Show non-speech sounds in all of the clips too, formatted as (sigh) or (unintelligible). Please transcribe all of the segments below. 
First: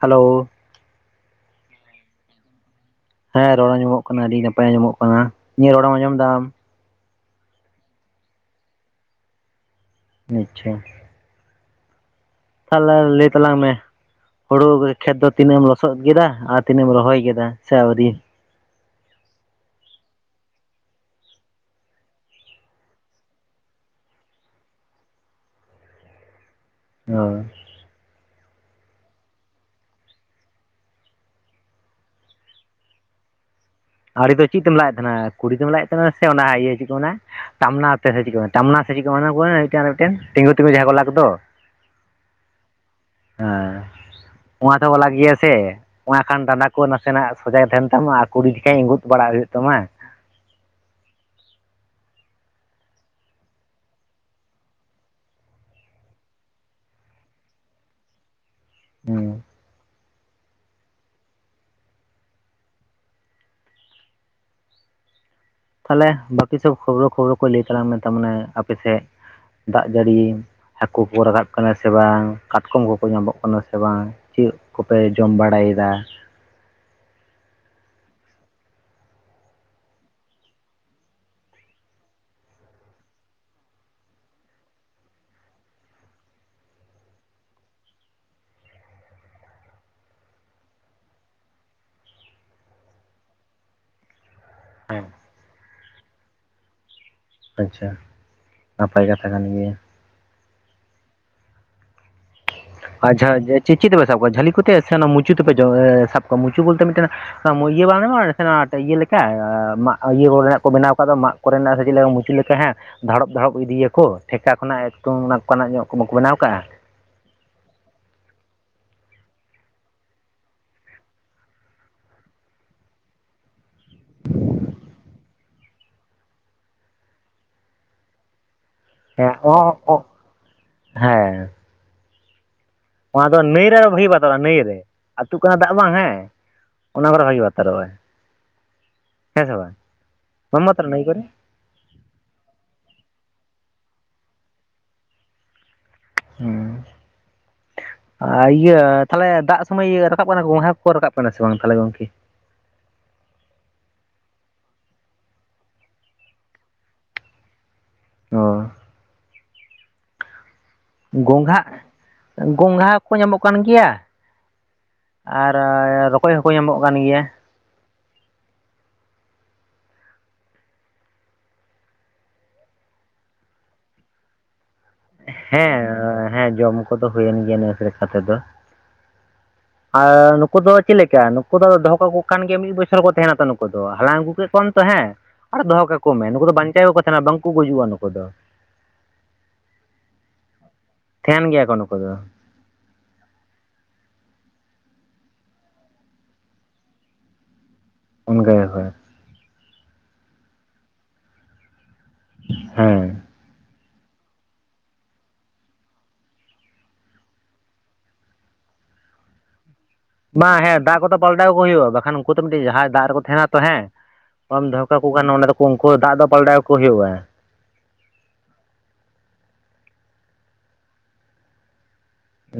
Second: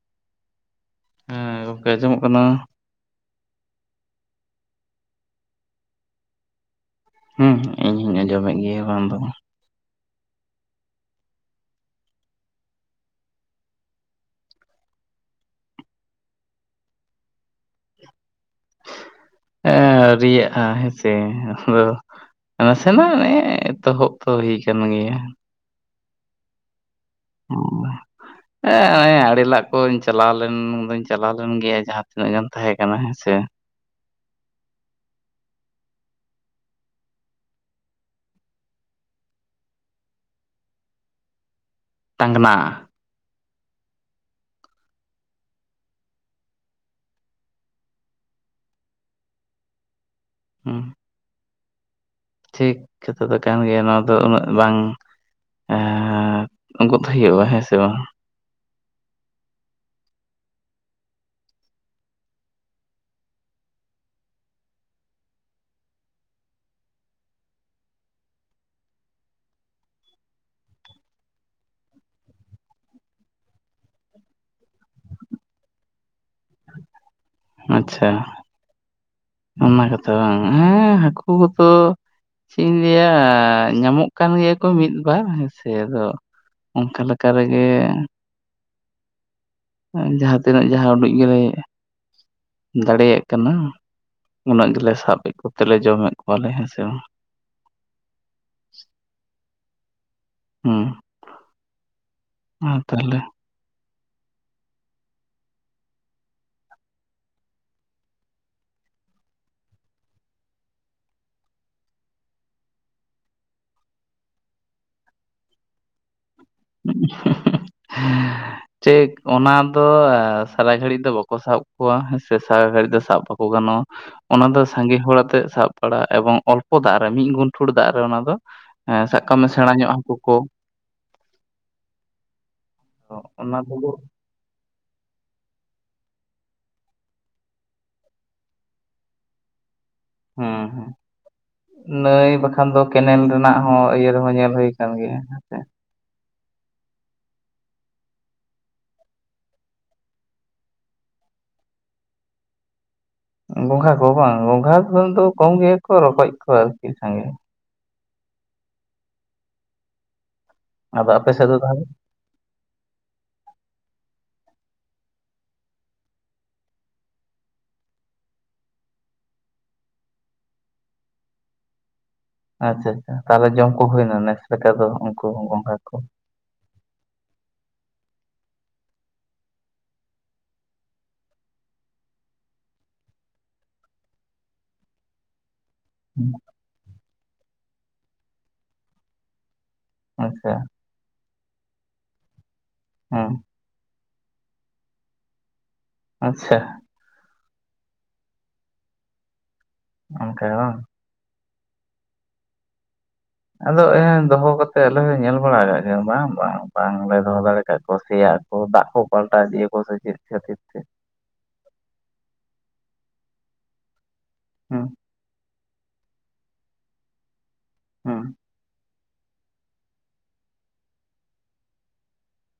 Hello (unintelligible) ᱟᱸᱡᱚᱢᱚᱜ ᱠᱟᱱᱟ, ᱦᱮᱸ ᱨᱚᱲ ᱟᱸᱡᱚᱢᱚᱜ ᱠᱟᱱᱟ ᱟᱹᱰᱤ ᱱᱟᱯᱟᱭ ᱟᱸᱡᱚᱢᱚᱜ ᱠᱟᱱᱟ ᱤᱧᱟᱹᱜ ᱨᱚᱲᱮᱢ ᱟᱸᱡᱚᱢ ᱫᱟ ᱟᱢ? ᱦᱮᱸ ᱤᱧ ᱦᱚᱧ ᱟᱸᱡᱚᱢᱮᱫ ᱜᱮᱭᱟ ᱠᱟᱝ ᱫᱚ ᱵᱟᱝ᱾ ᱟᱪᱪᱷᱟ ᱛᱟᱦᱚᱞᱮ ᱞᱟᱹᱭ ᱛᱟᱞᱟᱝ ᱢᱮ, ᱦᱩᱲᱩ ᱠᱷᱮᱛ ᱫᱚ ᱛᱤᱱᱟᱹᱜ ᱮᱢ ᱞᱚᱥᱚᱫ ᱠᱮᱫᱟ ᱟᱨ ᱛᱤᱱᱟᱹᱜ ᱮᱢ ᱨᱚᱦᱚᱭ ᱠᱮᱫᱟ ᱥᱮ ᱟᱹᱣᱨᱤ? ᱟᱹᱣᱨᱤᱭᱟᱜ-ᱟ ᱦᱮᱸᱥᱮ ᱟᱫᱚ ᱱᱟᱥᱮᱱᱟᱜ ᱱᱮ ᱮᱛᱚᱦᱚᱵ ᱛᱚ ᱦᱩᱭ ᱠᱟᱱ ᱜᱮᱭᱟ᱾ ᱚᱻ (unintelligible) ᱦᱮᱸᱜ ᱱᱚᱜ-ᱚᱭ ᱟᱲᱮ ᱞᱟᱜ ᱠᱚᱧ ᱪᱟᱞᱟᱣ ᱞᱮᱱ ᱫᱚᱧ ᱪᱟᱞᱟᱣ ᱞᱮᱱ ᱜᱮᱭᱟ ᱡᱟᱦᱟᱸ ᱛᱤᱱᱟᱹᱜ ᱜᱟᱱ ᱛᱟᱦᱮᱸ ᱠᱟᱱᱟ ᱦᱮᱸᱥᱮ, ᱟᱲᱮ ᱫᱚ ᱪᱮᱫ ᱛᱮᱢ ᱞᱟᱜᱮᱫ ᱛᱟᱦᱮᱱᱟ ᱠᱩᱰᱤ ᱛᱮᱢ ᱞᱟᱜᱮᱫ ᱛᱟᱦᱮᱱᱟ ᱥᱮ ᱚᱱᱟ ᱤᱭᱟᱹ ᱪᱮᱫ ᱠᱚ ᱢᱮᱱᱟ ᱛᱟᱢᱱᱟ ᱛᱮ ᱥᱮ ᱪᱮᱫ ᱠᱩ ᱢᱮᱱᱟ ᱛᱟᱢᱱᱟ ᱥᱮ ᱪᱮᱫ ᱠᱚ (unintelligible) ᱢᱤᱫᱴᱮᱱ ᱛᱤᱸᱜᱩ ᱛᱤᱸᱜᱩ ᱡᱟᱦᱟᱸᱭ ᱠᱚ ᱞᱟ ᱠᱚᱫᱚ, ᱴᱟᱝᱜᱱᱟ᱾ ᱦᱮᱸᱻ ᱱᱚᱣᱟ ᱛᱮᱦᱚᱸ ᱠᱚ ᱞᱟᱝ ᱜᱮᱭᱟ ᱥᱮ ᱚᱱᱟ ᱠᱷᱟᱱ ᱰᱟᱸᱰᱟ ᱠᱚ ᱱᱟᱥᱮᱱᱟᱜ ᱥᱚᱡᱟ ᱜᱤ ᱛᱟᱦᱮᱱ ᱛᱟᱢᱟ ᱟᱨ ᱠᱩᱰᱤ ᱦᱮᱸ ᱤᱸᱜᱩᱫ ᱵᱟᱲᱟᱜ ᱦᱩᱭᱩᱜ ᱛᱟᱢᱟ᱾ ᱦᱩᱸᱻ ᱴᱷᱤᱠ ᱠᱟᱛᱷᱟ ᱫᱚ ᱠᱟᱱ ᱜᱮᱭᱟ ᱱᱚᱣᱟ ᱫᱚ ᱩᱱᱟᱹᱜ ᱵᱟᱝ, ᱩᱸᱜᱚᱫ ᱦᱩᱭᱩᱜ-ᱟ ᱦᱮᱸ ᱥᱮ ᱵᱟᱝ᱾ ᱦᱮᱸ ᱛᱟᱦᱚᱞᱮ ᱵᱟᱹᱠᱤ ᱥᱚᱵ ᱠᱷᱚᱵᱨᱚ ᱠᱷᱚᱵᱨᱚ ᱠᱚ ᱞᱟᱹᱭ ᱛᱟᱞᱟᱝ ᱢᱮ ᱛᱟ ᱢᱟᱱᱮ ᱟᱯᱮ ᱥᱮᱫ ᱫᱟᱜ ᱡᱟᱹᱲᱤ ᱦᱟᱹᱠᱩ ᱠᱩ ᱨᱟᱠᱟᱵ ᱠᱟᱱᱟ ᱥᱮ ᱵᱟᱝ ᱠᱟᱴᱠᱚᱢ ᱠᱚᱠᱚ ᱧᱟᱢᱚᱜ ᱠᱟᱱᱟ ᱥᱮ ᱵᱟᱝ ᱾ ᱪᱮᱫ ᱠᱚᱯᱮ ᱡᱚᱢ ᱵᱟᱲᱟᱭᱮᱫᱟ? ᱟᱪᱷᱟ ᱚᱱᱟ ᱠᱟᱛᱷᱟ ᱵᱟᱝ ᱦᱮᱸ ᱦᱟᱹᱠᱩ ᱠᱚᱫᱚ ᱾ ᱪᱮᱫ ᱤᱧ ᱞᱟᱹᱭᱟ ᱧᱟᱢᱚᱜ ᱠᱟᱱ ᱜᱮᱭᱟ ᱠᱚ ᱢᱤᱫ ᱵᱟᱨ ᱦᱮᱸᱥᱮ ᱟᱫᱚ ᱾ ᱚᱱᱠᱟ ᱞᱮᱠᱟ ᱨᱮᱜᱮ ᱾ ᱡᱟᱦᱟᱸ ᱛᱤᱱᱟᱹᱜ ᱡᱟᱦᱟᱸ ᱩᱰᱩᱡ ᱜᱮᱞᱮ ᱫᱟᱲᱮᱭᱟᱜ ᱠᱟᱱᱟ ᱾ ᱩᱱᱟᱹᱜ ᱜᱮᱞᱮ ᱥᱟᱵᱫ ᱠᱮᱫ ᱠᱚ ᱛᱮᱞᱮ ᱡᱚᱢᱮᱫ ᱠᱚᱣᱟᱞᱮ ᱦᱮᱸ ᱥᱮ ᱵᱟᱝ ᱾ ᱟᱪᱷᱟ ᱱᱟᱯᱟᱭ ᱠᱟᱛᱷᱟ ᱠᱟᱱ ᱜᱮᱭᱟ ᱾ ᱦᱩᱸ ᱾ ᱟᱪᱷᱟ ᱪᱮᱫ ᱛᱮᱯᱮ ᱥᱟᱵ ᱠᱚᱣᱟ ᱡᱷᱟᱹᱞᱤ ᱠᱚᱛᱮ ᱥᱮ ᱚᱱᱟ ᱢᱩᱪᱩ ᱛᱮᱯᱮ ᱥᱟᱵ ᱠᱚᱣᱟ ᱢᱩᱪᱩ ᱵᱚᱞᱛᱮ ᱢᱤᱫᱴᱮᱱ ᱾ ᱤᱭᱟᱹ ᱵᱟᱝ ᱜᱟᱱᱚᱜᱼᱟ ᱱᱟᱥᱮᱱᱟᱜ ᱤᱭᱟᱹ ᱞᱮᱠᱟ ᱢᱟᱜ ᱤᱭᱟᱹ ᱠᱚᱨᱮᱱᱟᱜ ᱠᱚ ᱵᱮᱱᱟᱣ ᱠᱟᱫᱟ ᱢᱟᱜ ᱾ ᱠᱚᱨᱮᱱᱟᱜ ᱥᱮ ᱪᱮᱫ ᱞᱮᱠᱟ ᱢᱩᱪᱟᱹ ᱞᱮᱠᱟ ᱦᱮᱸ ᱾ ᱫᱷᱟᱲᱚᱵ ᱫᱷᱟᱲᱚᱵ ᱤᱫᱤᱭᱟᱠᱚ ᱴᱷᱮᱠᱟ ᱠᱷᱚᱱᱟᱜ ᱮᱠᱫᱚᱝ ᱚᱱᱟᱠᱟᱱᱟᱜ ᱧᱚᱜ ᱠᱚ ᱵᱟᱠᱚ ᱵᱮᱱᱟᱣ ᱠᱟᱜᱼᱟ ᱾ ᱦᱮᱻ ᱾ ᱪᱮᱜ ᱚᱱᱟ ᱫᱚ ᱥᱟᱨᱟ ᱜᱷᱟᱹᱲᱤᱡ ᱫᱚ ᱵᱟᱠᱚ ᱥᱟᱵ ᱠᱚᱣᱟ ᱦᱮᱸ ᱥᱮ ᱥᱟᱨᱟ ᱜᱷᱟᱹᱲᱤᱡ ᱫᱚ ᱥᱟᱵ ᱾ ᱠᱚ ᱜᱟᱱᱚᱜᱼᱟ ᱾ ᱚᱱᱟ ᱫᱚ ᱥᱟᱸᱜᱮ ᱦᱚᱲ ᱟᱛᱮᱜ ᱥᱟᱵ ᱵᱟᱲᱟ ᱮᱵᱚᱝ ᱚᱞᱯᱚ ᱫᱟᱜ ᱨᱮ ᱢᱤᱜ ᱜᱩᱱᱴᱷᱩᱲ ᱫᱟᱜ ᱨᱮ ᱚᱱᱟ ᱫᱚ ᱾ ᱦᱮᱸ ᱚ ᱦᱮᱸ ᱾ ᱚᱱᱟ ᱫᱚ ᱱᱟᱹᱭ ᱨᱮ ᱵᱷᱟᱜᱤ ᱵᱟᱛᱚᱨᱚᱜᱼᱟ ᱱᱟᱹᱭ ᱨᱮ ᱟᱹᱛᱩᱜ ᱠᱟᱱᱟ ᱫᱟᱜ ᱵᱟᱝ ᱦᱮᱸ ᱚᱱᱟ ᱠᱚᱨᱮ ᱵᱷᱟᱜᱤ ᱵᱟᱛᱚᱨᱚᱜᱼᱟᱭ ᱾ ᱦᱮᱸ ᱥᱮ ᱵᱟᱝ? ᱦᱮᱸ ᱢᱟᱢᱟᱛᱟᱨᱟ ᱦᱩᱸ ᱾ ᱱᱟᱹᱭ ᱠᱚᱨᱮ ᱱᱟᱹᱭ ᱵᱟᱠᱷᱟᱱ ᱫᱚ ᱠᱮᱱᱮᱞ ᱨᱮᱱᱟᱜ ᱦᱚᱸ ᱤᱭᱟᱹ ᱨᱮᱦᱚᱸ ᱧᱮᱞ ᱦᱩᱭ ᱟᱠᱟᱱ ᱜᱮᱭᱟ ᱦᱮᱸ ᱥᱮ ᱾ ᱦᱩᱸᱻ ᱾ ᱟᱨ ᱤᱭᱟᱹ ᱛᱟᱦᱚᱞᱮ ᱫᱟᱜ ᱥᱚᱢᱚᱭ ᱤᱭᱟᱹ ᱨᱟᱠᱟᱵ ᱠᱟᱱᱟ ᱠᱚ ᱦᱮᱸ ᱠᱚᱠᱚ ᱨᱟᱠᱟᱵ ᱠᱟᱱᱟ ᱥᱮ ᱵᱟᱝ ᱛᱟᱦᱚᱞᱮ ᱜᱚᱝᱠᱮ? ᱜᱚᱝᱜᱷᱟ ᱠᱚ ᱵᱟᱝ ᱜᱚᱝᱜᱷᱟ ᱠᱷᱚᱱ ᱫᱚ ᱠᱚᱢ ᱜᱮᱠᱚ ᱨᱚᱠᱚᱡ ᱠᱚ ᱟᱨᱠᱤ ᱥᱟᱸᱜᱮ ᱾ ᱚᱻ ᱾ ᱟᱫᱚ ᱟᱯᱮ ᱥᱮᱫ ᱫᱚ ᱜᱚᱝᱜᱷᱟ ᱛᱟᱦᱚᱞᱮ ᱜᱚᱝᱜᱷᱟ ᱠᱚ ᱧᱟᱢᱚᱜ ᱠᱟᱱ ᱜᱮᱭᱟ ᱾ ᱟᱨᱻ ᱨᱚᱠᱚᱡ ᱦᱚᱸᱠᱚ ᱧᱟᱢᱚᱜ ᱠᱟᱱ ᱜᱮᱭᱟ ᱾ ᱟᱪᱷᱟ ᱟᱪᱷᱟ ᱛᱟᱦᱚᱞᱮ ᱡᱚᱢ ᱠᱚ ᱦᱩᱭᱮᱱᱟ ᱱᱮᱥ (inaudible) ᱫᱚ ᱾ ᱦᱮᱸ ᱦᱮᱸ ᱡᱚᱢ ᱠᱚᱫᱚ ᱦᱩᱭᱮᱱ ᱜᱮᱭᱟ ᱱᱮᱥ ᱞᱮᱠᱟ ᱛᱮ ᱫᱚ ᱾ ᱟᱻ ᱱᱩᱠᱩ ᱫᱚ ᱪᱮᱫ ᱞᱮᱠᱟ ᱱᱩᱠᱩ ᱫᱚ ᱫᱚᱦᱚ ᱠᱟᱠᱚ ᱠᱟᱱ ᱜᱮᱭᱟ ᱢᱤᱫ ᱵᱚᱪᱷᱚᱨ ᱠᱚ ᱛᱟᱦᱮᱱᱟ ᱛᱚ ᱱᱩᱠᱩ ᱫᱚ ᱦᱟᱞᱟᱝ ᱟᱹᱜᱩ ᱠᱮᱫ ᱠᱚᱣᱟᱢ ᱛᱚ ᱦᱮᱸ ᱾ ᱟᱨ ᱫᱚᱦᱚ ᱠᱟᱠᱚ ᱢᱮ ᱦᱩᱸ, ᱱᱩᱠᱩ ᱫᱚ ᱵᱟᱧᱪᱟᱣ ᱜᱮ ᱠᱚ ᱛᱟᱦᱮᱱᱟ ᱵᱟᱝᱠᱚ ᱜᱩᱡᱩᱜᱼᱟ ᱱᱩᱠᱩ ᱫᱚ ᱾ ᱟᱪᱷᱟ ᱾ ᱛᱟᱦᱮᱱ ᱜᱮᱭᱟ ᱠᱚ ᱱᱩᱠᱩ ᱫᱚ ᱾ ᱦᱩᱸ ᱾ ᱟᱪᱷᱟ ᱾ ᱩᱱ ᱜᱮᱭ ᱦᱚᱭ ᱾ ᱚᱱᱠᱟ ᱵᱟᱝ? ᱦᱩᱸᱻ ᱾ ᱟᱫᱚ ᱮ ᱫᱚᱦᱚ ᱠᱟᱛᱮ ᱟᱞᱮ ᱦᱚᱸ ᱞᱮ ᱧᱮᱞ ᱵᱟᱲᱟ ᱠᱟᱜ ᱜᱮᱭᱟ ᱵᱟᱝ ᱵᱟᱝ ᱵᱟᱝᱞᱮ ᱫᱚᱦᱚ ᱫᱟᱲᱮ ᱠᱟᱜ ᱠᱚᱣᱟ ᱥᱮᱭᱟ ᱾ ᱚ ᱫᱟᱜ ᱠᱚ ᱯᱟᱞᱴᱟ ᱤᱫᱤᱭᱟ ᱠᱚ ᱥᱮ ᱪᱮᱫ ᱾ ᱵᱟᱝ ᱦᱮᱸ ᱫᱟᱜ ᱠᱚᱫᱚ ᱯᱟᱞᱴᱟᱣ ᱟᱠᱚ ᱦᱩᱭᱩᱜᱼᱟ ᱵᱟᱠᱷᱟᱱ ᱩᱱᱠᱩ ᱛᱚ ᱢᱤᱫᱴᱮᱡ ᱡᱟᱦᱟᱸᱭ ᱫᱟᱜ ᱨᱮᱠᱚ ᱛᱟᱦᱮᱱᱟ ᱛᱚ ᱦᱮᱸ ᱠᱚᱢ ᱫᱚᱦᱚ ᱦᱩᱸ ᱾ ᱩᱠᱩ ᱠᱷᱟᱱ ᱚᱸᱰᱮ ᱫᱚᱠᱚ ᱩᱱᱠᱩ ᱫᱟᱜ ᱫᱚ ᱯᱟᱞᱴᱟᱣ ᱟᱠ ᱠᱚ ᱦᱩᱭᱩᱜᱼᱟ ᱾ ᱦᱩᱸᱻ ᱾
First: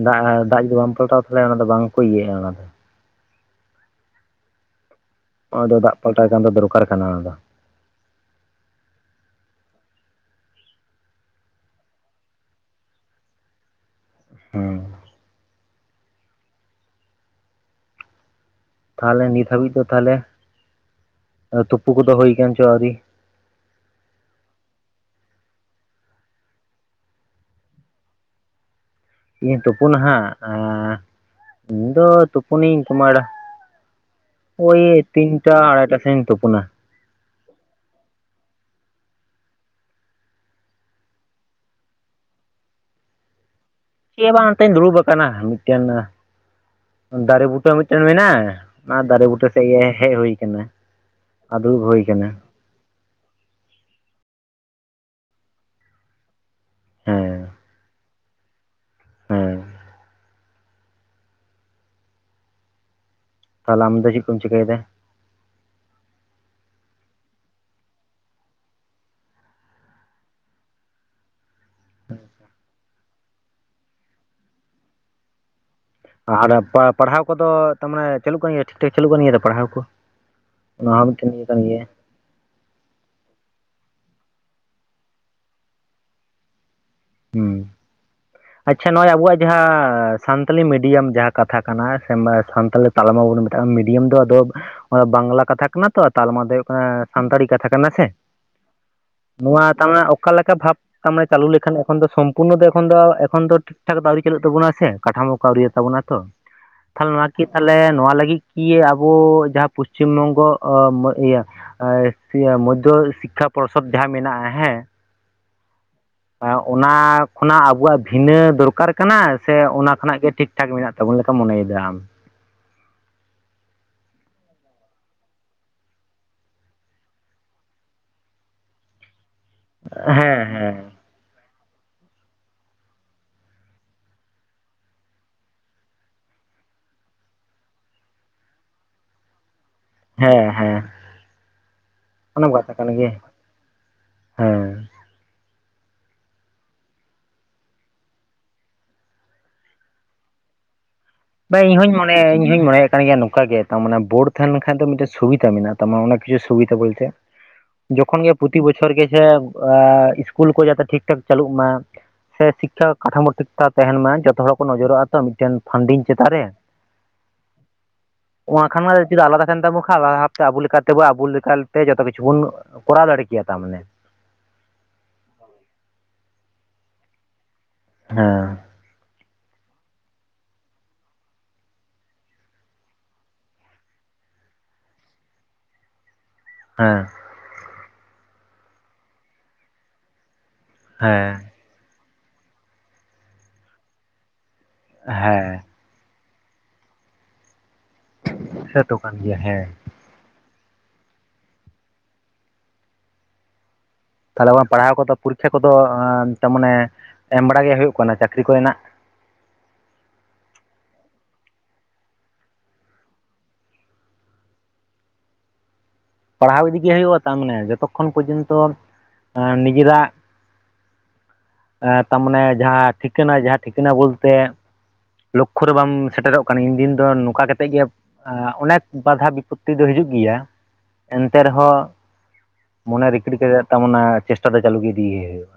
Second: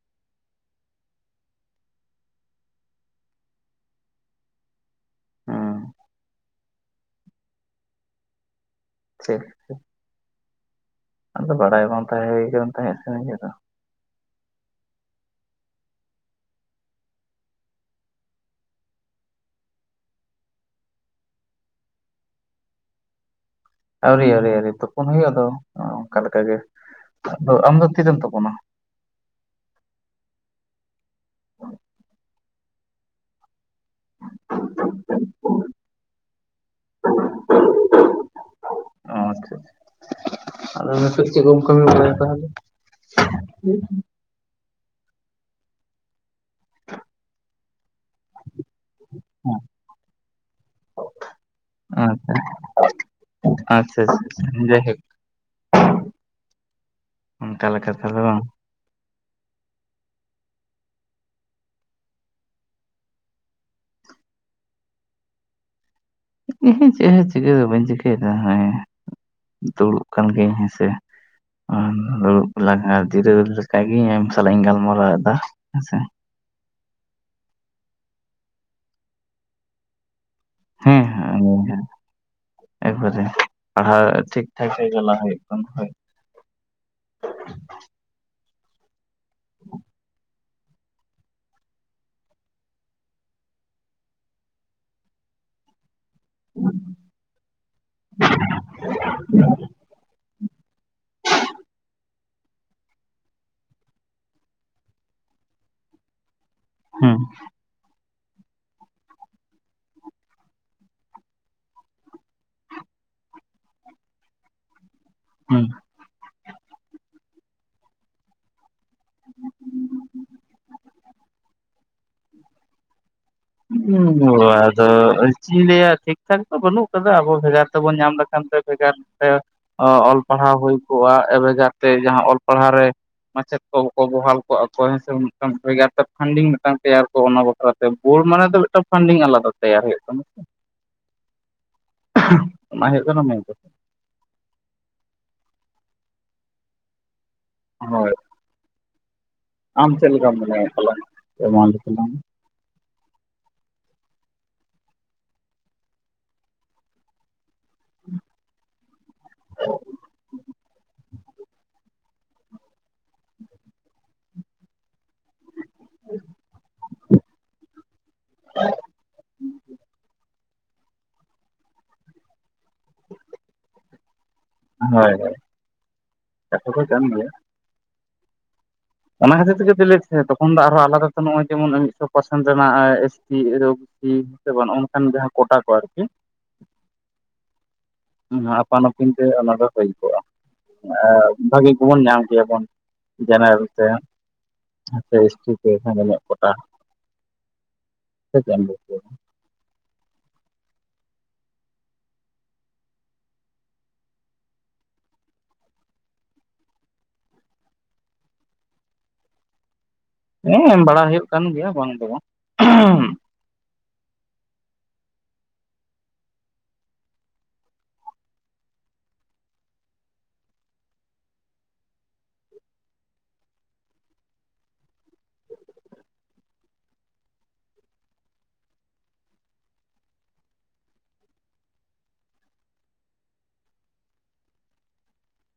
ᱫᱟᱜ ᱫᱟᱜ ᱡᱩᱫᱤ ᱵᱟᱢ ᱯᱟᱞᱴᱟᱣ ᱛᱟᱦᱚᱞᱮ ᱚᱱᱟ ᱫᱚ ᱵᱟᱝᱠᱚ ᱤᱭᱟᱹᱜᱼᱟ ᱚᱱᱟ ᱫᱚ ᱾ ᱟᱫᱚ ᱦᱩᱸ ᱫᱟᱜ ᱯᱟᱞᱴᱟᱣ ᱠᱟᱱ ᱫᱚ ᱫᱚᱨᱠᱟᱨ ᱠᱟᱱᱟ ᱚᱫᱚ᱾ ᱥᱮ ᱟᱫᱚ ᱵᱟᱲᱟᱭ ᱵᱟᱝ ᱛᱟᱦᱮᱸ ᱦᱩᱭ ᱠᱟᱱ ᱛᱟᱦᱮᱸᱜ ᱥᱮ ᱱᱤᱡᱮ ᱫᱚ᱾ ᱦᱩᱸ᱾ ᱛᱟᱦᱚᱞᱮ ᱱᱤᱛ ᱦᱟᱹᱵᱤᱡ ᱫᱚ ᱛᱟᱦᱚᱞᱮ ᱛᱩᱯᱩ ᱠᱚᱫᱚ ᱦᱩᱭ ᱠᱟᱱ ᱪᱚ ᱟᱹᱣᱨᱤ? ᱟᱹᱣᱨᱤ ᱟᱹᱣᱨᱤ ᱟᱹᱣᱨᱤ ᱛᱩᱯᱚᱱ ᱦᱩᱭᱩᱜ-ᱟ ᱟᱫᱚ ᱚᱱᱠᱟ ᱞᱮᱠᱟᱜᱮ ᱟᱫᱚ ᱟᱢ ᱫᱚ ᱛᱤᱨᱮᱢ ᱛᱩᱯᱩᱱᱟ? ᱤᱧ ᱛᱩᱯᱩᱱᱟ ᱦᱟᱸᱜ ᱟ ᱤᱧ ᱫᱚ ᱛᱩᱯᱩᱱᱤᱧ ᱠᱩᱢᱟᱲᱟ ᱳᱭ ᱛᱤᱱᱴᱟ ᱟᱲᱟᱭᱴᱟ ᱥᱮᱜ ᱤᱧ ᱛᱚᱯᱩᱱᱟ᱾ (unintelligible) ᱚᱻ ᱟᱪᱪᱷᱟ ᱟᱪᱪᱷᱟ᱾ ᱟᱫᱚ ᱱᱤᱛᱚᱜ ᱪᱮᱜ ᱠᱚᱢ ᱠᱟᱹᱢᱤ ᱵᱟᱲᱟᱭᱮᱫᱟ? (unintelligible) ᱪᱮᱜ ᱦᱚᱸ ᱵᱟᱝ ᱚᱱᱛᱮᱧ ᱫᱩᱲᱩᱵ ᱟᱠᱟᱱᱟ ᱢᱤᱜᱴᱮᱱ ᱫᱟᱨᱮ ᱵᱩᱴᱟᱹ ᱢᱤᱜᱴᱮᱱ ᱢᱮᱱᱟᱜ-ᱟ᱾ ᱦᱮᱸ ᱚᱱᱟ ᱫᱟᱨᱮ ᱵᱩᱴᱟᱹ ᱥᱮᱜ ᱜᱮ ᱦᱮᱡ ᱦᱩᱭ ᱠᱟᱱᱟ ᱟ ᱫᱩᱲᱩᱵ ᱦᱩᱭ ᱠᱟᱱᱟ᱾ ᱟᱪᱪᱷᱟ ᱟᱪᱪᱷᱟ ᱟᱪᱪᱷᱟ ᱡᱟᱜᱮ ᱦᱮᱸ ᱚᱱᱠᱟ ᱞᱮᱠᱟᱛᱮ ᱛᱟᱦᱚᱞᱮ ᱵᱟᱝ ᱦᱮᱸ᱾ ᱛᱟᱦᱚᱞᱮ ᱟᱢ ᱫᱚ ᱪᱤᱜ ᱠᱚᱢ ᱪᱤᱠᱟᱹᱭᱮᱫᱟ? ᱩᱦᱩ ᱪᱮᱜ ᱦᱚᱸ ᱪᱤᱠᱟᱹᱭ ᱫᱚ ᱵᱟᱹᱧ ᱪᱤᱠᱟᱹᱭᱮᱫᱟ ᱦᱮᱸ ᱫᱩᱲᱩᱵ ᱠᱟᱱ ᱜᱮ ᱦᱮᱸᱥᱮ᱾ ᱟᱨ ᱫᱩᱲᱩᱵ ᱞᱟᱦᱟ ᱡᱤᱨᱟᱹ ᱞᱮᱠᱟᱜᱤᱧ ᱟᱢ ᱥᱟᱞᱟᱜ ᱤᱧ ᱜᱟᱞᱢᱟᱨᱟᱣ ᱮᱫᱟ ᱦᱮᱸᱥᱮ᱾ ᱟᱨ ᱯᱟᱲ ᱯᱟᱲᱦᱟᱣ ᱠᱚᱫᱚ ᱛᱟᱢᱟᱱᱮ ᱪᱟᱞᱩᱜ ᱠᱟᱱ ᱜᱮᱭᱟ ᱴᱷᱤᱠ ᱴᱷᱟᱠ ᱪᱟᱹᱞᱩᱜ ᱠᱟᱱ ᱜᱮᱭᱟ ᱛᱚ ᱯᱟᱲᱦᱟᱣ ᱠᱚ? ᱚᱱᱟ ᱦᱮᱸ ᱦᱚᱸ ᱢᱤᱫᱴᱮᱱ ᱤᱭᱟᱹ ᱠᱟᱱ ᱜᱮᱭᱟ (unintelligible) ᱮᱠᱵᱟᱨᱮ ᱯᱟᱲᱦᱟᱣ ᱴᱷᱤᱠ ᱴᱷᱟᱠ ᱜᱤ ᱪᱟᱞᱟ ᱦᱩᱭᱩᱜ ᱠᱟᱱᱟ ᱦᱚᱭ᱾ ᱦᱩᱸ ᱟᱪᱪᱷᱟ ᱱᱚᱜᱚᱭ ᱟᱵᱚᱣᱟᱜ ᱡᱟᱦᱟᱸ ᱥᱟᱱ ᱥᱟᱱᱛᱟᱞᱤ ᱢᱤᱰᱤᱭᱟᱢ ᱡᱟᱦᱟᱸ ᱠᱟᱛᱷᱟ ᱠᱟᱱᱟ ᱦᱮ ᱥᱮ ᱢᱟᱹ ᱥᱟᱱᱛᱟᱞᱤ ᱛᱟᱲᱢᱟᱵᱚᱞᱮ ᱢᱤᱜᱴᱟᱝ ᱢᱤᱰᱤᱭᱟᱢ ᱫᱚ ᱟᱫᱚ ᱚᱱᱟ ᱵᱟᱝᱞᱟ ᱠᱟᱛᱷᱟ ᱠᱟᱱᱟ ᱛᱚ ᱛᱟᱞᱢᱟ ᱫᱚ ᱦᱩᱭᱩᱜ ᱠᱟᱱᱟ ᱥᱟᱱᱛᱟᱲᱤ ᱠᱟᱛᱷᱟ ᱠᱟᱱᱟ ᱥᱮ᱾ ᱱᱚᱣᱟ ᱛᱟᱢᱟᱱᱮ ᱚᱠᱟ ᱞᱮᱠᱟ ᱵᱷᱟᱵ ᱛᱟᱢᱟᱱᱮ ᱪᱟᱹᱞᱩ ᱞᱮᱠᱷᱟᱱ ᱮᱠᱷᱚᱱ ᱫᱚ ᱥᱚᱢ ᱯᱩᱱᱱᱚ ᱫᱚ ᱮᱠᱷᱚᱱ ᱫᱚ ᱮᱠᱷᱚᱱ ᱫᱚ ᱴᱷᱤᱠ ᱴᱷᱟᱠ ᱫᱚ ᱟᱹᱣᱨᱤ ᱪᱟᱞᱩᱜ ᱛᱟᱵᱩᱱᱟ ᱥᱮ ᱠᱟᱴᱷᱟᱢᱚ ᱠᱚ ᱟᱹᱣᱨᱤ ᱛᱟᱵᱚᱱᱟ ᱛᱚ ᱛᱟᱦᱚᱞᱮ ᱦᱩᱸ ᱱᱚᱣᱟ ᱠᱤ ᱛᱟᱦᱚᱞᱮ ᱱᱚᱣᱟ ᱞᱟᱹᱜᱤᱜ ᱠᱤ ᱟᱵᱚ ᱡᱟᱦᱟᱸ ᱯᱚᱥᱪᱤᱢ ᱵᱚᱝᱜᱚ (unintelligible) ᱤᱭᱟᱹ (unintelligible) ᱢᱚᱫᱽᱫᱷᱚ ᱥᱤᱠᱠᱷᱟ ᱯᱚᱨᱥᱚᱫ ᱡᱟᱦᱟᱸ ᱢᱮᱱᱟᱜᱼᱟ ᱦᱮᱸ᱾ ᱦᱩᱸ᱾ ᱚᱱᱟ ᱠᱷᱚᱱᱟᱜ ᱟᱵᱚᱣᱟᱜ ᱵᱷᱤᱱᱟᱹ ᱫᱚᱨᱠᱟᱨ ᱠᱟᱱᱟ ᱥᱮ ᱚᱱᱟ ᱠᱷᱚᱱᱟᱜ ᱜᱮ ᱴᱷᱤᱠ ᱴᱷᱟᱠ ᱢᱮᱱᱟᱜ ᱛᱟᱵᱚᱱ ᱞᱮᱠᱟᱢ ᱢᱚᱱᱮ ᱭᱮᱫᱟᱢ? ᱟᱫᱚ ᱪᱮᱜ ᱤᱧ ᱞᱟᱹᱭᱟ ᱴᱷᱤᱠᱴᱷᱟᱠ ᱫᱚ ᱵᱟᱹᱱᱩᱜ ᱠᱟᱫᱟ ᱟᱵᱚ ᱵᱷᱮᱜᱟᱨ ᱛᱮᱵᱚᱱ ᱧᱟᱢ ᱞᱮᱠᱷᱟᱱ ᱛᱮ ᱵᱷᱮᱜᱟᱨ ᱛᱮ ᱚᱞ ᱦᱮᱸ ᱯᱟᱲᱦᱟᱣ ᱦᱮᱸ ᱦᱩᱭ ᱠᱚᱜᱼᱟ ᱮ ᱵᱷᱮᱜᱟᱨᱛᱮ ᱡᱟᱦᱟᱸ ᱚᱞ ᱯᱟᱲᱦᱟᱣ ᱨᱮ ᱢᱟᱪᱮᱫ ᱠᱚᱠᱚ ᱵᱚᱦᱟᱞ ᱠᱚᱜᱼᱟ ᱠᱚ ᱦᱮᱸ ᱥᱮ ᱢᱤᱫᱴᱟᱝ ᱵᱷᱮᱜᱟᱨ ᱛᱮ ᱯᱷᱟᱱᱰᱤᱝ ᱢᱤᱜᱴᱟᱝ ᱛᱮᱭᱟᱨ ᱠᱚ ᱚᱱᱟ ᱵᱟᱠᱷᱨᱟᱛᱮ ᱚᱞ ᱢᱟᱱᱮ ᱛᱚ ᱢᱤᱫᱴᱟᱝ ᱯᱷᱟᱱᱰᱤᱝ ᱟᱞᱟᱫᱟ ᱛᱮᱭᱟᱨ ᱦᱩᱭᱩᱜ ᱠᱟᱱᱟ ᱦᱮᱸ ᱦᱮᱸ ᱚᱱᱟ ᱵᱟᱛᱟ ᱠᱟᱱ ᱦᱩᱭᱩᱜ ᱜᱮ ᱠᱟᱱᱟ ᱢᱮᱱ ᱠᱟᱛᱷᱟ ᱦᱮᱸ᱾ ᱦᱳᱭ ᱟᱢ ᱪᱮᱜ ᱞᱮᱠᱟᱢ ᱢᱚᱱᱮᱭᱮᱜ ᱛᱟᱞᱟᱝᱟ? ᱵᱮ ᱤᱧᱦᱧ ᱢᱚᱱᱮᱭᱟ ᱤᱧ ᱤᱧ ᱢᱚᱱᱮᱜ ᱠᱟᱱ ᱜᱮᱭᱟ ᱱᱚᱝᱠᱟ ᱜᱮ ᱛᱟᱨᱢᱟᱱ ᱵᱳᱲ ᱛᱟᱦᱮᱱ ᱞᱮᱱ ᱠᱷᱟᱡ ᱫᱚ ᱢᱤᱜᱴᱮᱱ ᱥᱩᱵᱤᱛᱟ ᱢᱮᱱᱟᱜ ᱛᱟᱢᱟ ᱚᱱᱟ ᱠᱤᱪᱷᱩ ᱥᱩᱵᱤᱛᱟ ᱵᱚᱞᱛᱮ (inaudible) ᱡᱚᱠᱷᱚᱱ ᱜᱮ ᱯᱚᱛᱤ ᱵᱚᱪᱷᱚᱨ ᱜᱮ ᱡᱷᱮ ᱟ ᱤᱥᱠᱩᱞ ᱠᱚ ᱡᱟᱛᱮ ᱴᱷᱤᱠ ᱴᱷᱟᱠ ᱪᱟᱹᱞᱩᱜ ᱢᱟ᱾ ᱥᱮ ᱴᱷᱤᱠ ᱴᱷᱟᱠ ᱠᱟᱴᱷᱟᱢᱳ ᱴᱷᱤᱠ ᱴᱷᱟ ᱛᱟᱦᱮᱱ ᱢᱟᱭ ᱡᱚᱛᱚ ᱦᱚᱲ ᱠᱚ ᱱᱚᱡᱚᱨᱚᱜᱼᱟ ᱛᱚ ᱢᱤᱜᱴᱮᱱ ᱯᱷᱟᱱᱰᱤᱝ ᱪᱮᱛᱟᱱ ᱨᱮ ᱚᱣᱟᱠᱷᱟᱱ ᱢᱟ ᱪᱮᱫᱟᱜ ᱟᱞᱟᱫᱟ ᱠᱟᱱ ᱛᱟᱵᱚ (unintelligible) ᱟᱵᱩ ᱞᱮᱠᱟᱛᱮᱵᱚ ᱟᱵᱩ ᱞᱮᱠᱟᱞ ᱛᱮ ᱡᱚᱛᱚ ᱠᱤᱪᱷᱩ ᱵᱚᱱ ᱠᱚᱨᱟᱣ ᱫᱟᱲᱮ ᱠᱮᱭᱟ ᱛᱟ ᱢᱟᱱᱮ᱾ ᱦᱳᱭ ᱦᱳᱭ ᱠᱟᱛᱷᱟ ᱫᱚ ᱠᱟᱱᱜᱮᱭᱟ᱾ ᱦᱮᱸ, ᱚᱱᱟ ᱠᱷᱟᱹᱛᱤᱨ ᱛᱮᱜᱮ ᱛᱚ ᱞᱟᱹᱫᱮᱫ ᱛᱟᱸᱦᱟ ᱛᱠᱷᱚᱱ ᱫᱚ ᱟᱨᱦᱚᱸ ᱟᱞᱟᱫᱟ ᱛᱮ ᱱᱚᱜᱼᱚᱭ ᱡᱮᱢᱚᱱ ᱢᱤᱫᱥᱚ ᱯᱟᱨᱥᱮᱱ ᱨᱮᱱᱟᱜ ᱮᱥᱤ, ᱥᱮ ᱵᱟᱝ ᱚᱱᱠᱟᱱ ᱡᱟᱦᱟᱸ ᱠᱴᱟ ᱠᱚ ᱟᱨᱠᱤ᱾ ᱦᱮᱸ, ᱦᱟ ᱟᱯᱟᱱ ᱟᱹᱯᱤᱱ ᱛᱮ ᱚᱱᱟ ᱫᱚ ᱦᱩᱭ ᱠᱚᱜᱼᱟ᱾ ᱦᱮᱸ ᱵᱷᱟᱹᱜᱤ ᱠᱚᱵᱚᱱ ᱧᱟᱢ ᱠᱮᱭᱟᱵᱚᱱ ᱡᱟᱱᱟᱨᱮᱞ ᱛᱮ᱾ ᱮᱤᱥ ᱦᱮᱸ ᱛᱮᱜ ᱱᱤᱱᱟᱜ ᱠᱚᱴᱟ᱾ ᱥᱮᱛᱚ ᱠᱟᱱ ᱜᱮᱭᱟ ᱦᱮᱸ, ᱛᱟᱦᱚᱞᱮ ᱜᱣᱟ ᱯᱟᱲᱦᱟᱣ ᱠᱚᱫᱚ ᱯᱚᱨᱤᱠᱷᱟ ᱠᱚᱫᱚ ᱛᱟᱢᱟᱱᱮ ᱮᱢ ᱵᱟᱲᱟ ᱜᱮ ᱦᱩᱭᱩᱜ ᱠᱟᱱᱟ ᱪᱟᱹᱠᱨᱤ ᱠᱚᱨᱮᱱᱟᱜ ᱦᱮᱸ ᱵᱟᱲᱟ ᱦᱩᱭᱩᱜ ᱠᱟᱱ ᱜᱮᱭᱟ ᱵᱟᱝ ᱫᱚ ᱵᱟᱝ᱾ ᱯᱟᱲᱦᱟᱣ ᱤᱫᱤᱜᱮ ᱦᱩᱭᱩᱜᱼᱟ ᱛᱟᱢᱟᱱᱮ ᱡᱚᱛᱚᱠᱷᱚᱱ ᱯᱚᱡᱚᱱᱛᱚ ᱱᱤᱡᱮᱨᱟᱜ ᱛᱟᱢᱟᱱᱮ ᱡᱟᱦᱟᱸ ᱴᱷᱤᱠᱟᱹᱱᱟ ᱡᱟᱦᱟᱸ ᱴᱷᱤᱠᱟᱹᱱᱟ ᱵᱚᱞᱛᱮ (unintelligible) ᱞᱚᱠᱠᱷᱚ ᱨᱮ ᱵᱟᱢ ᱥᱮᱴᱮᱨᱚᱜ ᱠᱟᱱᱟ ᱤᱱᱫᱤᱱ ᱫᱚ ᱱᱚᱠᱟ ᱠᱟᱛᱮᱜ ᱜᱮ ᱚᱱᱮᱠ ᱵᱟᱫᱷᱟ ᱵᱤᱯᱚᱛᱛᱤ ᱫᱚ ᱦᱤᱡᱩᱜ ᱜᱮᱭᱟ ᱮᱱᱛᱮ ᱨᱮᱦᱚᱸ ᱢᱚᱱᱮ ᱨᱤᱠᱤᱰ ᱠᱮᱛᱮᱫ ᱛᱟᱢᱱᱟ ᱪᱮᱥᱴᱟ ᱫᱚ ᱪᱟᱞᱩ ᱜᱮ ᱤᱫᱤᱭᱮ ᱦᱩᱭᱩᱜᱼᱟ᱾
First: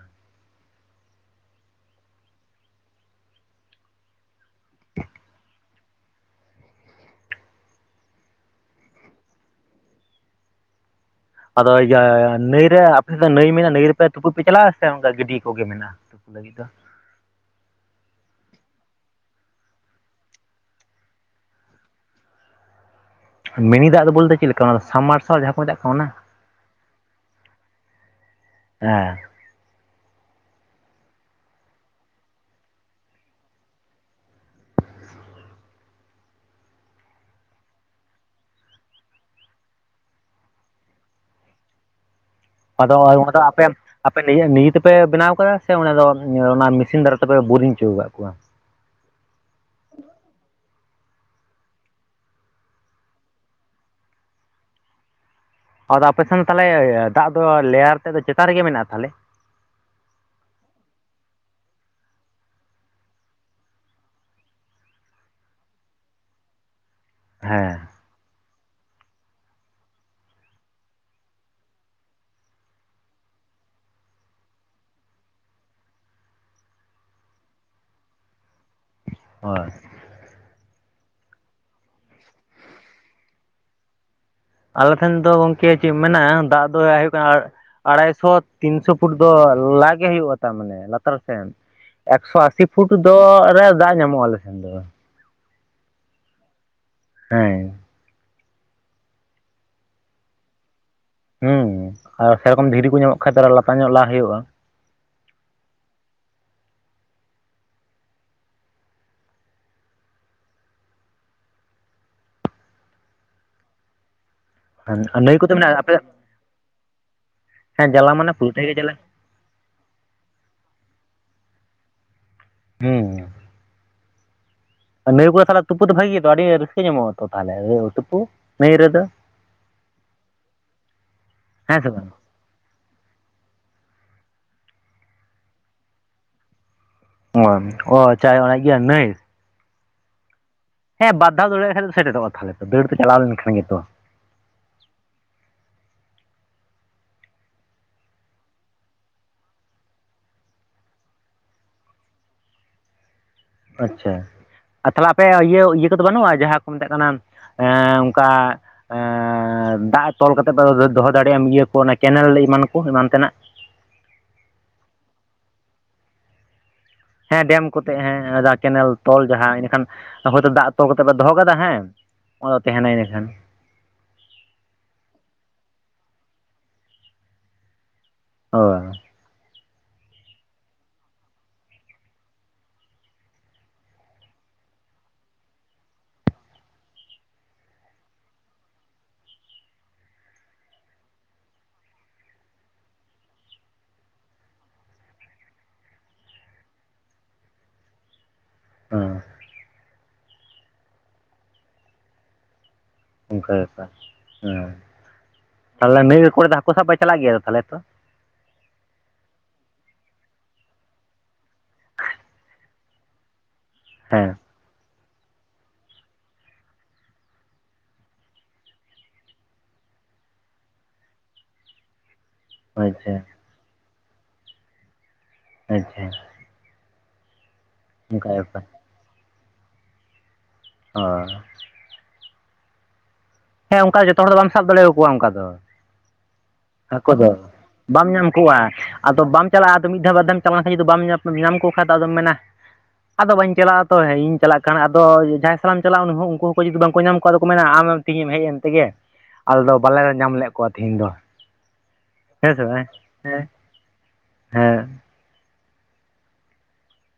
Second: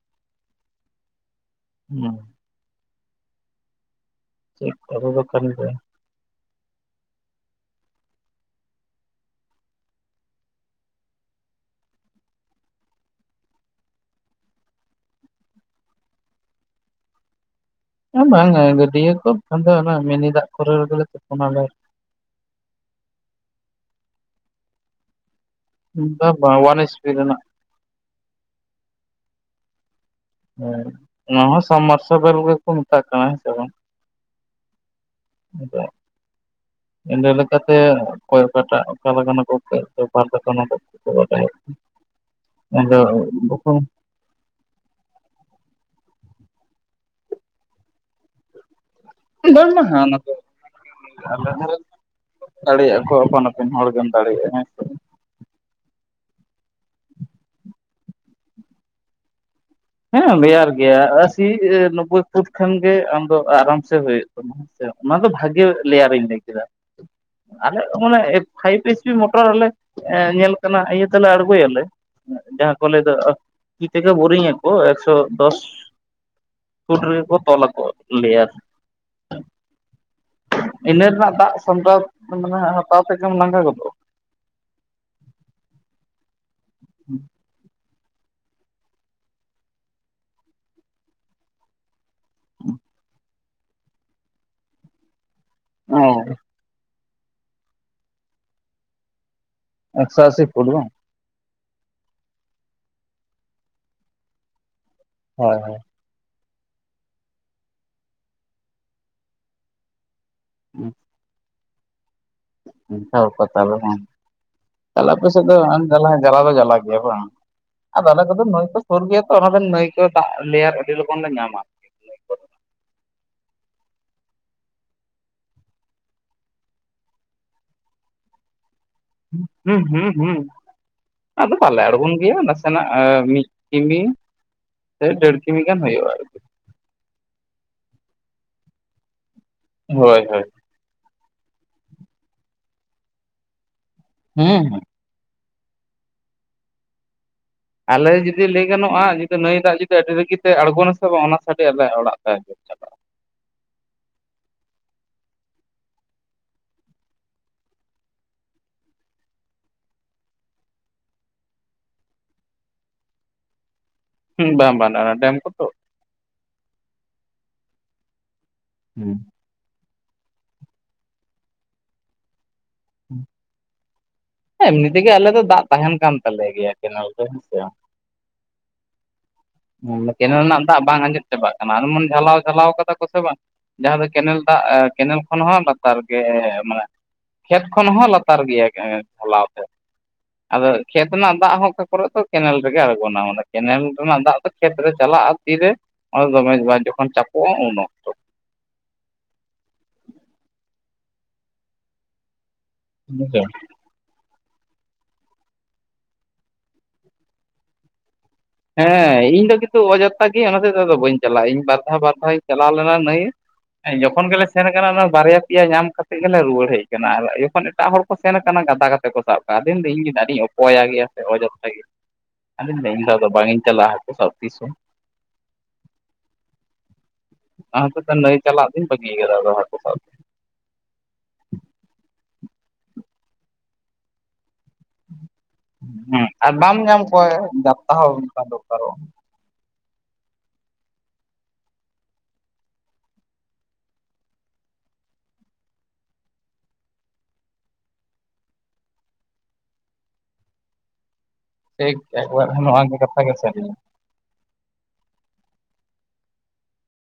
ᱦᱮᱸ, (inaudible) ᱟᱫᱚ ᱤᱭᱟᱹ ᱱᱟᱹᱭ ᱨᱮ ᱟᱯᱮ ᱥᱮᱫ ᱫᱚ ᱱᱟᱹᱭ ᱢᱮᱱᱟᱜᱼᱟ ᱱᱟᱹᱭ ᱨᱮᱯᱮ ᱛᱩᱯᱩᱡ ᱯᱮ ᱪᱟᱞᱟᱜᱼᱟ ᱥᱮ ᱚᱱᱠᱟ ᱜᱟᱹᱰᱭᱟᱹ ᱠᱚᱜᱮ ᱢᱮᱱᱟᱜᱼᱟ? ᱛᱩᱯᱩ ᱞᱟᱹᱜᱤᱫ ᱫᱚ? (inaudible) ᱵᱟᱝᱟ ᱜᱟᱹᱰᱭᱟᱹ ᱠᱚ ᱵᱟᱝᱠᱷᱟᱱ ᱫᱚ ᱚᱱᱟ ᱢᱤᱱᱤ ᱫᱟᱜ ᱠᱚᱨᱮ ᱞᱮᱜᱮ ᱛᱩᱯᱩᱱᱟᱞᱮ᱾ ᱢᱤᱱᱤ ᱫᱟᱜ ᱫᱚ ᱵᱚᱞᱛᱮ ᱪᱮᱫ ᱞᱮᱠᱟ ᱚᱱᱟ ᱥᱟᱵᱢ ᱢᱟᱨᱥᱟᱞ ᱡᱟᱦᱟᱸ ᱠᱚ ᱢᱮᱛᱟᱜ ᱠᱟᱱᱟ? ᱚᱱᱟ ᱵᱟ ᱳᱣᱟᱱᱮᱥᱵᱤ ᱨᱣᱮᱱᱟᱜ᱾ ᱦᱮᱸ, ᱦᱮᱸ ᱚᱱᱟ ᱦᱚᱸ ᱥᱟᱢᱢᱟᱨᱥᱟᱵᱮᱞ ᱜᱮᱠᱚ ᱢᱮᱛᱟᱜ ᱠᱟᱱᱟ ᱦᱮᱸ ᱥᱮ ᱵᱟᱝ᱾ ᱱᱤᱛᱚᱜ, ᱮᱸᱰᱮ ᱞᱮᱠᱟᱛᱮ ᱚᱠᱚᱭ ᱚᱠᱟᱴᱟᱜ ᱚᱠᱟ ᱞᱮᱠᱟ ᱵᱟᱠᱳ ᱵᱟᱲᱟᱭᱮᱫ᱾ (unintelligible) ᱟᱫᱚ ᱚᱜ-ᱚᱭ ᱵᱷᱚᱰᱟ ᱟᱯᱮ (inaudible) ᱟᱯᱮ ᱱᱤᱡ ᱱᱤᱡᱮ ᱛᱮᱯᱮ ᱵᱮᱱᱟᱣ ᱠᱟᱫᱟ ᱥᱮ ᱚᱱᱟᱸ ᱫᱚ ᱚᱱᱟ ᱢᱮᱥᱤᱱ ᱫᱟᱨᱟᱭ ᱛᱮᱯᱮ ᱵᱳᱨᱤᱝ ᱦᱚᱪᱚ ᱟᱠᱟᱫ ᱠᱚᱣᱟ? (inaudible) ᱟᱞᱮ ᱦᱚᱸ ᱫᱟᱲᱮᱭᱟᱜᱼᱟ ᱠᱚ ᱟᱯᱟᱱ ᱟᱹᱯᱤᱱ ᱦᱚᱲ ᱜᱮᱢ ᱫᱟᱲᱮᱭᱟᱜᱼᱟ ᱦᱮᱸᱥᱮ᱾ ᱟᱫᱚ ᱟᱯᱮᱥᱮᱱ ᱛᱟᱦᱚᱞᱮ ᱫᱟᱜ ᱫᱚ ᱞᱮᱭᱟᱨ ᱛᱮᱫ ᱫᱚ ᱪᱮᱛᱟᱱ ᱨᱮᱜᱮ ᱢᱮᱱᱟᱜᱼᱟ ᱛᱟᱦᱚᱞᱮ? ᱦᱮᱸ ᱞᱮᱭᱟᱨ ᱜᱮᱭᱟ ᱟᱥᱤ (unintelligible) ᱤᱭᱟᱹ ᱱᱳᱵᱵᱳᱭ (unintelligible) ᱯᱷᱩᱴ ᱠᱷᱟᱱ ᱜᱮ ᱟᱢᱫᱚ ᱟᱨᱟᱢ ᱥᱮ ᱦᱩᱭᱩᱜ ᱛᱟᱢᱟ᱾ ᱦᱮᱥᱮ ᱚᱱᱟ ᱫᱚ ᱵᱷᱟᱜᱤ ᱞᱮᱭᱟᱨᱤᱧ ᱞᱟᱹᱭ ᱠᱮᱫᱟ ᱟᱞᱮ ᱦᱮᱸ ᱢᱟᱱᱮ ᱯᱷᱟᱭᱤᱵ (unintelligible) ᱮᱥ ᱯᱤ ᱢᱚᱴᱚᱨ ᱨᱮᱞᱮ ᱧᱮᱞ ᱠᱟᱱᱟ ᱤᱭᱟᱹ ᱛᱮᱞᱮ ᱟᱬᱜᱚᱭᱟᱞᱮ ᱡᱟᱦᱟᱸ ᱠᱚ ᱞᱟᱹᱭ ᱫᱚ ᱛᱤ ᱛᱮᱜᱮ ᱵᱳᱨᱤᱝ ᱟᱠᱚ ᱾ ᱠᱚ ᱮᱠᱥᱚ ᱫᱚᱥ (unintelligible) ᱯᱷᱩᱴ ᱨᱮᱠᱚ ᱛᱚᱞᱟ ᱠᱚ ᱞᱮᱭᱟᱨ᱾ ᱦᱳᱭ, ᱤᱱᱟᱹ ᱨᱮᱱᱟᱜ ᱫᱟᱜ ᱥᱟᱢᱴᱟᱣ ᱢᱟᱱᱮ ᱦᱟᱛᱟᱣ ᱛᱮᱜᱮᱢ ᱞᱟᱸᱜᱟ ᱜᱚᱫᱚᱜᱼᱟ᱾ ᱟᱞᱮ ᱴᱷᱮᱱ ᱫᱚ ᱜᱚᱝᱠᱮ ᱪᱮᱫ ᱢᱮᱱᱟᱼᱟ ᱫᱟᱜ ᱫᱚ ᱟᱭᱩ (inaudible) ᱟᱲᱟᱭᱥᱚ ᱛᱤᱱᱥᱚ (unintelligible) ᱯᱷᱩᱴ ᱫᱚ ᱞᱟᱜ ᱜᱮ ᱦᱩᱭᱩᱜᱼᱟ ᱛ ᱢᱟᱱᱮ ᱞᱟᱛᱟᱨ ᱥᱮᱱ᱾ ᱮᱠᱥᱚ ᱟᱥᱤ (unintelligible) ᱯᱷᱩᱴ ᱫᱚ ᱨᱮ ᱫᱟᱜ ᱧᱟᱢᱚᱜᱼᱟ ᱟᱞᱮ ᱥᱮᱱ ᱫᱚ ᱾ ᱚᱻ, ᱦᱮᱸ, ᱮᱠᱥᱚ ᱟᱥᱤ ᱯᱷᱩᱴ ᱵᱟᱝ? ᱦᱩᱸ, ᱟᱨ ᱥᱮᱨᱚᱠᱚᱢ ᱫᱷᱤᱨᱤ ᱠᱚ ᱧᱟᱢᱚᱜ ᱠᱷᱟᱡ ᱛᱚ ᱟᱨᱚ ᱞᱟᱛᱟᱨ ᱧᱚᱜ ᱞᱟ ᱦᱩᱭᱩᱜᱼᱟ ᱾ ᱦᱳᱭ ᱦᱳᱭ ᱾ ᱦᱩᱸ ᱾ ᱚᱝᱠᱟ ᱵᱮᱯᱟᱨ ᱛᱟᱦᱚᱞᱮ ᱵᱟᱝ! ᱛᱟᱦᱚᱞᱮ ᱱᱟᱹᱭ ᱟᱯᱮᱥᱮᱫ ᱠᱚᱫᱚ ᱫᱚ ᱡᱟᱠᱟ ᱢᱮᱱᱟᱜᱼᱟ ᱦᱚᱸ ᱟᱯᱮ ᱡᱟᱞᱟ ᱫᱚ ᱡᱟᱞᱟ ᱜᱮᱭᱟ ᱵᱟᱝ? ᱦᱮᱸ ᱟᱫᱚ ᱡᱟᱞᱟ ᱟᱞᱮ ᱢᱟᱱᱮ ᱠᱚᱫᱚ ᱱᱟᱹᱭ ᱯᱩᱨᱟᱹᱴᱟᱭ ᱜᱮ ᱠᱚ ᱡᱟᱞᱟ ᱥᱳᱨ ᱜᱮᱭᱟ ᱛᱚ, ᱚᱱᱟ ᱫᱚ ᱱᱟᱹᱭ ᱠᱚ ᱫᱟᱜ ᱞᱮᱭᱟᱨ ᱟᱹᱰᱤ ᱞᱚᱜᱚᱱ ᱞᱮ ᱧᱟᱢᱟ᱾ ᱦᱮᱸ ᱾ ᱱᱟᱹᱭ ᱠᱚᱨᱮ ᱛᱟᱦᱚᱞᱮ ᱛᱩᱯᱩ ᱫᱚ ᱵᱷᱟᱹᱜᱮ ᱜᱮᱛᱚ ᱟᱹᱰᱤ ᱨᱟᱹᱥᱠᱟᱹ ᱧᱟᱢᱚᱜᱼᱟ ᱛᱚ ᱛᱟᱦᱚᱞᱮ ᱛᱩᱯᱩ ᱱᱟᱹᱭ ᱨᱮᱫᱚ! ᱦᱩᱸ ᱦᱩᱸ ᱦᱩᱸ, ᱟᱫᱚ ᱵᱟᱞᱮ ᱦᱮᱸ ᱥᱮ ᱟᱬᱜᱚᱱ ᱵᱟᱝ ᱜᱮᱭᱟ, ᱱᱟ ᱥᱮ ᱱᱟᱜ ᱢᱤᱫ ᱠᱤᱢᱤ ᱥᱮ ᱰᱮᱲ ᱠᱤᱢᱤ ᱜᱟᱱ ᱦᱩᱭᱩᱜᱼᱟ ᱟᱨ ᱾ (unintelligible) ᱚ ᱪᱟᱭ ᱚᱱᱟ ᱤᱭᱟᱹ ᱱᱟᱹᱭ! ᱦᱳᱭ ᱦᱳᱭ ᱾ ᱦᱮᱸ ᱵᱟᱨ ᱫᱷᱟᱣ ᱫᱟᱹᱲ ᱟᱜ ᱠᱷᱟᱡ ᱜᱮ ᱥᱮᱴᱮᱨᱚᱜᱼᱟ ᱛᱟᱦᱞᱮ ᱛᱚ, ᱫᱟᱹᱲ ᱛᱮ ᱪᱟᱞᱟᱣ ᱞᱮᱱᱠᱷᱟᱱ ᱜᱮᱛᱚ᱾ ᱦᱮᱸ ᱦᱮᱸ ᱾ ᱟᱞᱮ ᱡᱩᱫᱤ ᱞᱟᱹᱭ ᱜᱟᱱᱚᱜᱼᱟ ᱡᱩᱫᱤ ᱱᱟᱹᱭ ᱫᱟᱜ ᱡᱩᱫᱤ ᱟᱹᱰᱤ ᱨᱟᱹᱜᱤ ᱛᱮ ᱟᱬᱜᱚᱱᱟ ᱥᱮ ᱵᱟᱝ ᱚᱱᱟ ᱥᱟᱰᱮ ᱟᱞᱮ ᱚᱲᱟᱜ ᱛᱮ (unintelligible) ᱟᱪᱪᱷᱟ, ᱟᱨ ᱛᱟᱦᱚᱞᱮ ᱟᱯᱮ ᱤᱭᱟᱹ ᱤᱭᱟᱹ ᱠᱚᱫᱚ ᱵᱟᱹᱱᱩᱜᱼᱟ ᱡᱟᱦᱟᱸ ᱠᱚ ᱢᱮᱛᱟᱜ ᱠᱟᱱᱟ ᱦᱮᱸᱻ ᱚᱝᱠᱟ ᱟᱸᱻ ᱫᱟᱜ ᱛᱚᱞ ᱠᱟᱛᱮ ᱯᱮ ᱫᱚᱦᱚ ᱫᱟᱲᱮᱭᱟᱜᱼᱟ ᱤᱭᱟᱹ ᱠᱚ ᱚᱱᱟ ᱠᱮᱱᱮᱞ ᱮᱢᱟᱱ ᱠᱚ ᱮᱢᱟᱱ ᱛᱮᱱᱟᱜ᱾ ᱦᱩᱸ ᱵᱟᱝ ᱵᱟᱝ ᱚᱱᱟ ᱰᱮᱢ ᱠᱚ ᱛᱚ! ᱦᱮᱸ ᱰᱮᱢ ᱠᱚᱛᱮ ᱦᱮᱸ ᱡᱟᱦᱟ ᱠᱮᱱᱮᱞ ᱦᱩᱸ ᱛᱚᱞ ᱡᱟᱦᱟᱸ ᱮᱱᱮᱠᱷᱟᱱ ᱦᱚᱭᱛᱳ ᱫᱟᱜ ᱛᱚᱞ ᱠᱟᱛᱮ ᱯᱮ ᱫᱚᱦᱚ ᱠᱟᱫᱟ ᱦᱮᱸ ᱚᱱᱟ ᱫᱚ ᱛᱟᱦᱮᱱᱟᱭ ᱤᱱᱟᱹᱠᱷᱟᱱ᱾ ᱮᱢᱱᱤ ᱛᱮᱜᱮ ᱟᱞᱮ ᱫᱚ ᱫᱟᱜ ᱛᱟᱦᱮᱱ ᱠᱟᱱ ᱛᱟᱞᱮ ᱜᱮᱭᱟ ᱠᱮᱱᱮᱞ ᱫᱚ ᱦᱮᱸᱥᱮ ᱵᱟᱝ! ᱦᱳᱭ ᱾ ᱠᱮᱱᱮᱞ ᱨᱮᱱᱟᱜ ᱫᱟᱜ ᱵᱟᱝ ᱟᱸᱡᱮᱫ ᱪᱟᱵᱟᱜ ᱠᱟᱱᱟ, ᱟᱨ ᱮᱢᱚᱱ ᱡᱷᱟᱞᱟᱣ ᱡᱷᱟᱞᱟᱣ ᱠᱟᱫᱟ ᱠᱚ ᱥᱮ ᱵᱟᱝ, ᱡᱟᱦᱟᱸ ᱫᱚ ᱠᱮᱱᱮᱞ ᱫᱟᱜ ᱠᱮᱱᱮᱞ ᱠᱷᱚᱱ ᱦᱚᱸ ᱞᱟᱛᱟᱨ ᱜᱮ ᱢᱟᱱᱮ ᱠᱷᱮᱛ ᱠᱷᱚᱱ ᱦᱚᱸ ᱞᱟᱛᱟᱨ ᱜᱮᱭᱟ ᱮ ᱠᱷᱚᱞᱟᱣ ᱛᱮᱫ ᱾ ᱟᱫᱚ ᱠᱷᱮᱛ ᱨᱮᱱᱟᱜ ᱫᱟᱜ ᱦᱚᱸ ᱚᱠᱟ ᱠᱚᱨᱮ ᱫᱚ ᱠᱮᱱᱮᱞ ᱨᱮᱜᱮ ᱟᱲᱜᱚᱱᱟ ᱚᱱᱟ ᱠᱮᱱᱮᱞ ᱨᱮᱱᱟᱜ ᱫᱟᱜ ᱫᱚ ᱠᱷᱮᱛ ᱨᱮ ᱪᱟᱞᱟᱜᱼᱟ ᱛᱤᱨᱮ ᱚᱱᱮ ᱫᱚᱢᱮᱡ ᱵᱟᱝ ᱡᱚᱠᱷᱚᱱ ᱪᱟᱯᱚᱜᱼᱟ ᱩᱱ ᱚᱠᱛᱚ ᱾ ᱦᱮᱸ ᱾ ᱵᱩᱡᱷᱟᱹᱣ ᱚᱱᱠᱟ ᱵᱮᱯᱟᱨ, ᱦᱮᱸ ᱛᱟᱦᱚᱞᱮ ᱱᱟᱹᱭ ᱫᱚᱜ ᱠᱚᱨᱮ ᱦᱟᱠᱳ ᱥᱟᱵ ᱯᱮ ᱪᱟᱞᱟᱜ ᱜᱮᱭᱟ ᱛᱚ ᱛᱟᱦᱚᱞᱮ ᱛᱚ? ᱦᱮᱸ ᱤᱧ ᱫᱚ ᱠᱤᱱᱛᱩ ᱚᱡᱟᱛᱛᱟ ᱜᱤᱭᱟᱧ ᱚᱱᱟ ᱛᱮᱜ ᱫᱚ ᱟᱫᱚ ᱵᱟᱹᱧ ᱪᱟᱞᱟᱜᱼᱟ ᱾ ᱤᱧ ᱵᱟᱨ ᱫᱷᱟᱣ ᱵᱟᱨ ᱫᱷᱟᱣ ᱤᱧ ᱪᱟᱞᱟᱣ ᱞᱮᱱᱟ ᱱᱟᱹᱭ ᱮ ᱡᱚᱠᱷᱚᱱ ᱦᱮᱸ ᱜᱮᱞᱮ ᱥᱮᱱ ᱟᱠᱟᱱᱟ ᱚᱱᱟ ᱵᱟᱨᱭᱟ ᱯᱮᱭᱟ ᱧᱟᱢ ᱠᱟᱛᱮ ᱜᱮᱞᱮ ᱨᱩᱣᱟᱹᱲ ᱦᱮᱡ ᱟᱠᱟᱱᱟ, ᱟᱨ ᱡᱚᱠᱷᱚᱱ ᱮᱴᱟᱜ ᱦᱚᱲ ᱠᱚ ᱥᱮᱱ ᱟᱠᱟᱱᱟ ᱜᱟᱫᱟ ᱠᱟᱛᱮ ᱠᱚ ᱥᱟᱵ ᱟᱫᱮᱱ ᱫᱟᱧ ᱤᱧ ᱜᱮ ᱟᱰᱤᱧ ᱚᱯᱚᱭᱟ ᱜᱮᱭᱟ ᱥᱮ ᱚᱡᱟᱛᱛᱟ ᱜᱮᱭᱟ ᱾ ᱟᱹᱫᱚᱧ ᱢᱮᱱᱫᱟ ᱟᱪᱪᱷᱟ ᱟᱫᱚ ᱵᱟᱝ ᱤᱧ ᱪᱟᱞᱟᱜᱼᱟ ᱦᱟᱠᱳ ᱥᱟᱵᱽ ᱛᱤᱥ ᱦᱚᱸ ᱾ ᱟᱪᱪᱷᱟ ᱾ ᱚᱱᱟ ᱦᱚᱛᱮᱜ ᱛᱮ ᱱᱟᱹᱭ ᱵᱮᱯᱟᱨ ᱪᱟᱞᱟᱜ ᱫᱩᱧ ᱵᱟᱹᱜᱤᱭ ᱠᱟᱫᱟ ᱟᱫᱚ ᱦᱟᱠᱩ ᱥᱟᱵᱽ ᱾ ᱦᱮᱸ ᱾ ᱦᱮᱸ ᱚᱝᱠᱟ ᱡᱚᱛᱚ ᱦᱚᱲ ᱫᱚ ᱵᱟᱢ ᱥᱟᱵ ᱫᱟᱲᱮᱭᱟᱠᱚᱣᱟ ᱚᱝᱠᱟ ᱫᱚ ᱦᱮᱸ ᱟᱨ ᱵᱟᱢ ᱾ ᱧᱟᱢ ᱦᱟᱠᱳ ᱠᱚᱣᱟ ᱫᱚ ᱡᱟᱛᱛᱟ ᱵᱟᱢ ᱦᱚᱸ ᱧᱟᱢ ᱚᱱᱠᱟ ᱠᱚᱣᱟ ᱫᱚᱨᱠᱟᱨᱚᱜᱼᱟ ᱾ ᱟᱫᱚ ᱵᱟᱢ ᱪᱟᱞᱟᱜᱼᱟ ᱟᱫᱚ ᱢᱤᱫ ᱫᱟᱣ ᱵᱟᱨᱫᱷᱟᱢ ᱪᱟᱞᱟᱣ ᱞᱮᱱ ᱠᱷᱟᱱ ᱡᱩᱫᱤ ᱵᱟᱢ ᱧᱟᱢ ᱠᱚ ᱠᱷᱟᱡ ᱫᱚ ᱟᱫᱚᱢ ᱢᱮᱱᱟ ᱟᱫᱚ ᱵᱟᱹᱧ ᱪᱟᱞᱟᱜᱼᱟ ᱛᱚ ᱦᱮᱸ ᱤᱧ ᱪᱟᱞᱟᱜ ᱠᱷᱟᱵ ᱟᱫᱚ ᱡᱟᱦᱟᱸᱭ ᱥᱟᱞᱟᱜ ᱮᱢ ᱪᱟᱞᱟᱜᱼᱟ ᱩᱱᱤ ᱦᱚᱸ ᱩᱝᱠᱩ ᱦᱚᱸᱠᱚ ᱡᱩᱫᱤ ᱵᱟᱝᱠᱚ ᱧᱟᱢ ᱠᱚᱣᱟ, ᱟᱫᱚ ᱠᱚ ᱢᱮᱱᱟ ᱟᱢᱮᱢ ᱛᱤᱦᱤᱧᱮᱢ ᱦᱮᱡ ᱮᱱ ᱛᱮᱜᱮ ᱟᱞᱮ ᱫᱚ ᱵᱟᱞᱮ ᱧᱟᱢ ᱞᱮᱫ ᱠᱚᱣᱟ ᱛᱤᱦᱤᱧ ᱫᱚ ᱾ ᱮᱠ ᱮᱠᱵᱟᱨᱮ ᱱᱚᱣᱟ ᱠᱚ ᱠᱟᱛᱷᱟ ᱜᱮ ᱦᱮᱸ ᱥᱟᱨᱤᱭᱟ᱾ ᱦᱮᱸ